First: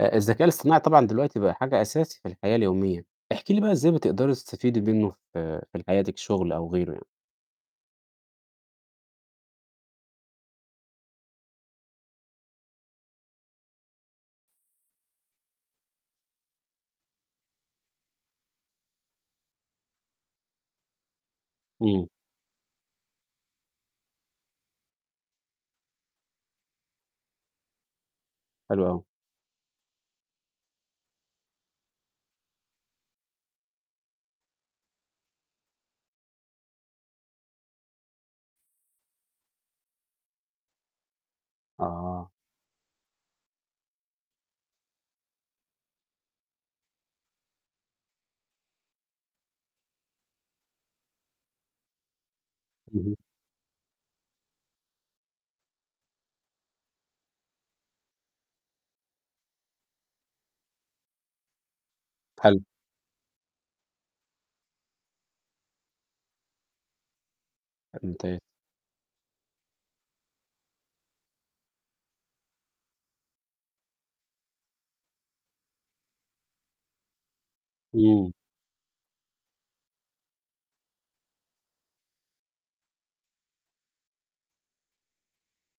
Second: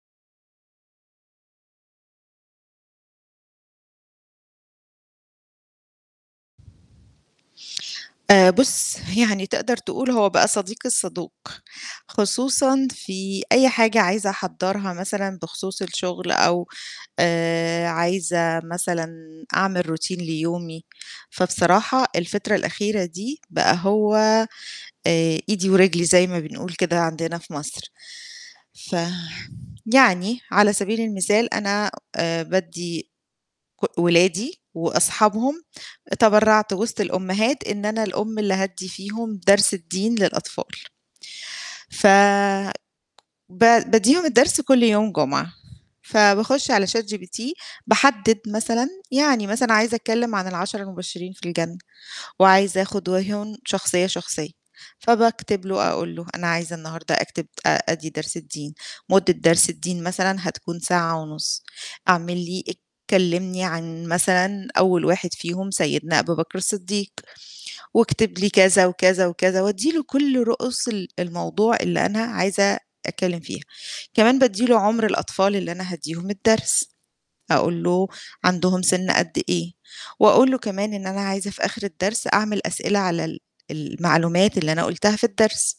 آآ الذكاء الاصطناعي طبعًا دلوقتي بقى حاجة أساسي في الحياة اليومية، احكي لي بقى إزاي بتقدري تستفيدي منه في في ال حياتِك، شغل أو غيره يعني؟ آآ بُصّ يعني تقدر تقول هو بقى صديقي الصدوق، خصوصًا في أي حاجة عايزة أحضّرها مثلًا بخصوص الشغل، أو آآ عايزة مثلًا أعمل Routine ليومي، فبصراحة امم. الفترة الأخيرة دي بقى هو آآ إيدي ورجلي زي ما بنقول كده عندنا في مصر، حلو ف أوي. يعني على سبيل المثال أنا آآ بادّي ك ولادي وأصحابهم، تبرّعت وسط الأمهات إن أنا الأم اللي هادّي فيهم درس الدين للأطفال. ف آه. ب بادّيهم الدرس كلّ يوم جمعة، فباخش على ChatGPT، باحدّد مثلًا يعني مثلًا عايزة أتكلّم عن ال10 المبشرين في الجنة، وعايزة آخد اهم. [unintelligible] شخصية، شخصية، فباكتب له أقول له أنا عايزة النهارده أكتب آآ أدي درس الدين، مدة درس الدين مثلًا هتكون ساعة ونُص، اعمل حلو. لي كلّمني عن مثلًا أول واحد فيهم سيدنا أبو بكر الصديق، واكتب ممتاز. لي كذا، وكذا، وكذا، وأدّي له كلّ رؤوس ال الموضوع اللي أنا عايزة أتكلّم فيها، كمان بادّي له عُمر الأطفال اللي أنا هادّيهم الدرس، أقول له امم. عندهم سن قد إيه، وأقول له كمان إن أنا عايزة في آخر الدرس أعمل أسئلة على ال المعلومات اللي أنا قُلتها في الدرس،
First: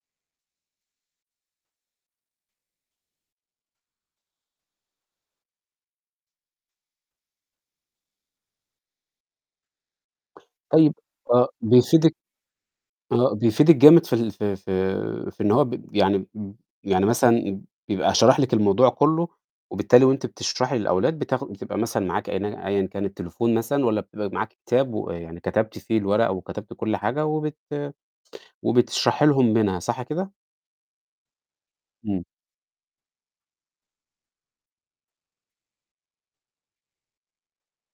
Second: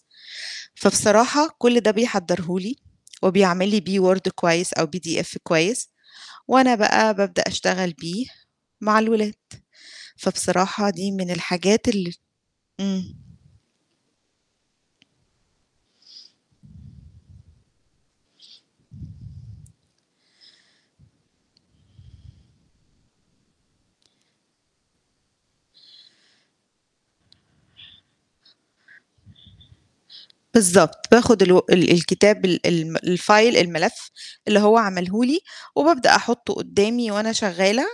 فبصراحة كلّ ده بيحضره لي، وبيعمل لي بيه Word كويس أو PDF كويس، وأنا بقى بابدأ أشتغل بيه مع الولاد، فبصراحة طيب دي من آه الحاجات ال بيفيدِك امم. آه بيفيدِك جامد في ال في في في إن هو ب يعني م يعني مثلًا بيبقى شرَح لِك الموضوع كلّه، وبالتالي وأنتِ بتشرحي للأولاد بتاخ بتبقى مثلًا معاكِ [unintelligible] أيًا كان التليفون مثلًا، والّا بتبقى معاكِ كتاب ويعني كتبتِ فيه الورق وكتبتِ كلّ حاجة وبت وبتشرحي لهم منها صح كده؟ بالضبط، باخد الو ال امم. الكتاب ال ال الFile الملف اللي هو عمله لي، وبابدأ أحطه قدّامي وأنا شغالة،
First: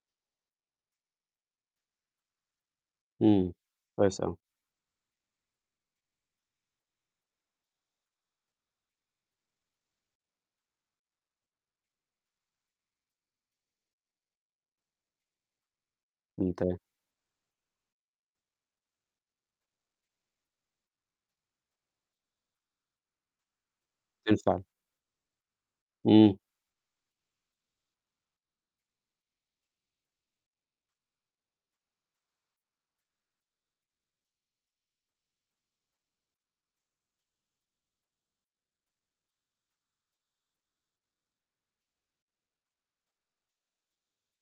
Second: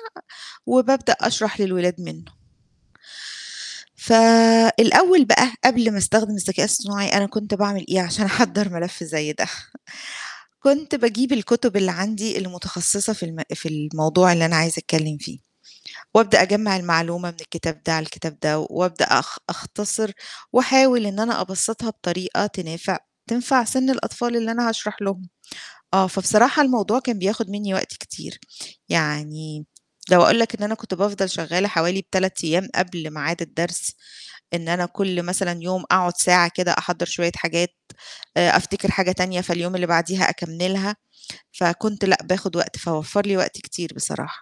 وبابدأ أشرح للولاد منه. امم، كويس أوي. فالأول بقى قبل ما أستخدم الذكاء الاصطناعي أنا كنت باعمل إيه عشان أحضّر ملف زي ده، كنت باجيب الكتب اللي عندي المتخصصة في الم في الموضوع اللي أنا عايزة أتكلّم فيه، وأبدأ أجمّع ممتاز. المعلومة من الكتاب ده على الكتاب ده وأبدأ أخ أختصر وأحاول إن أنا أبسطها بطريقة تنافع تنفع سن الأطفال اللي تنفع. أنا هاشرح لهم، آه، امم. فبصراحة الموضوع كان بياخد مني وقت كتير، يعني لو أقول لك إن أنا كنت بافضل شغالة حوالي 3 أيام قبل ميعاد الدرس، إن أنا كلّ مثلًا يوم أقعد ساعة كده أحضّر شوية حاجات، آآ أفتكر حاجة تانية فاليوم اللي بعديها أكمّلها، فكنت لأ باخد وقت، فوفّر لي وقت كتير بصراحة.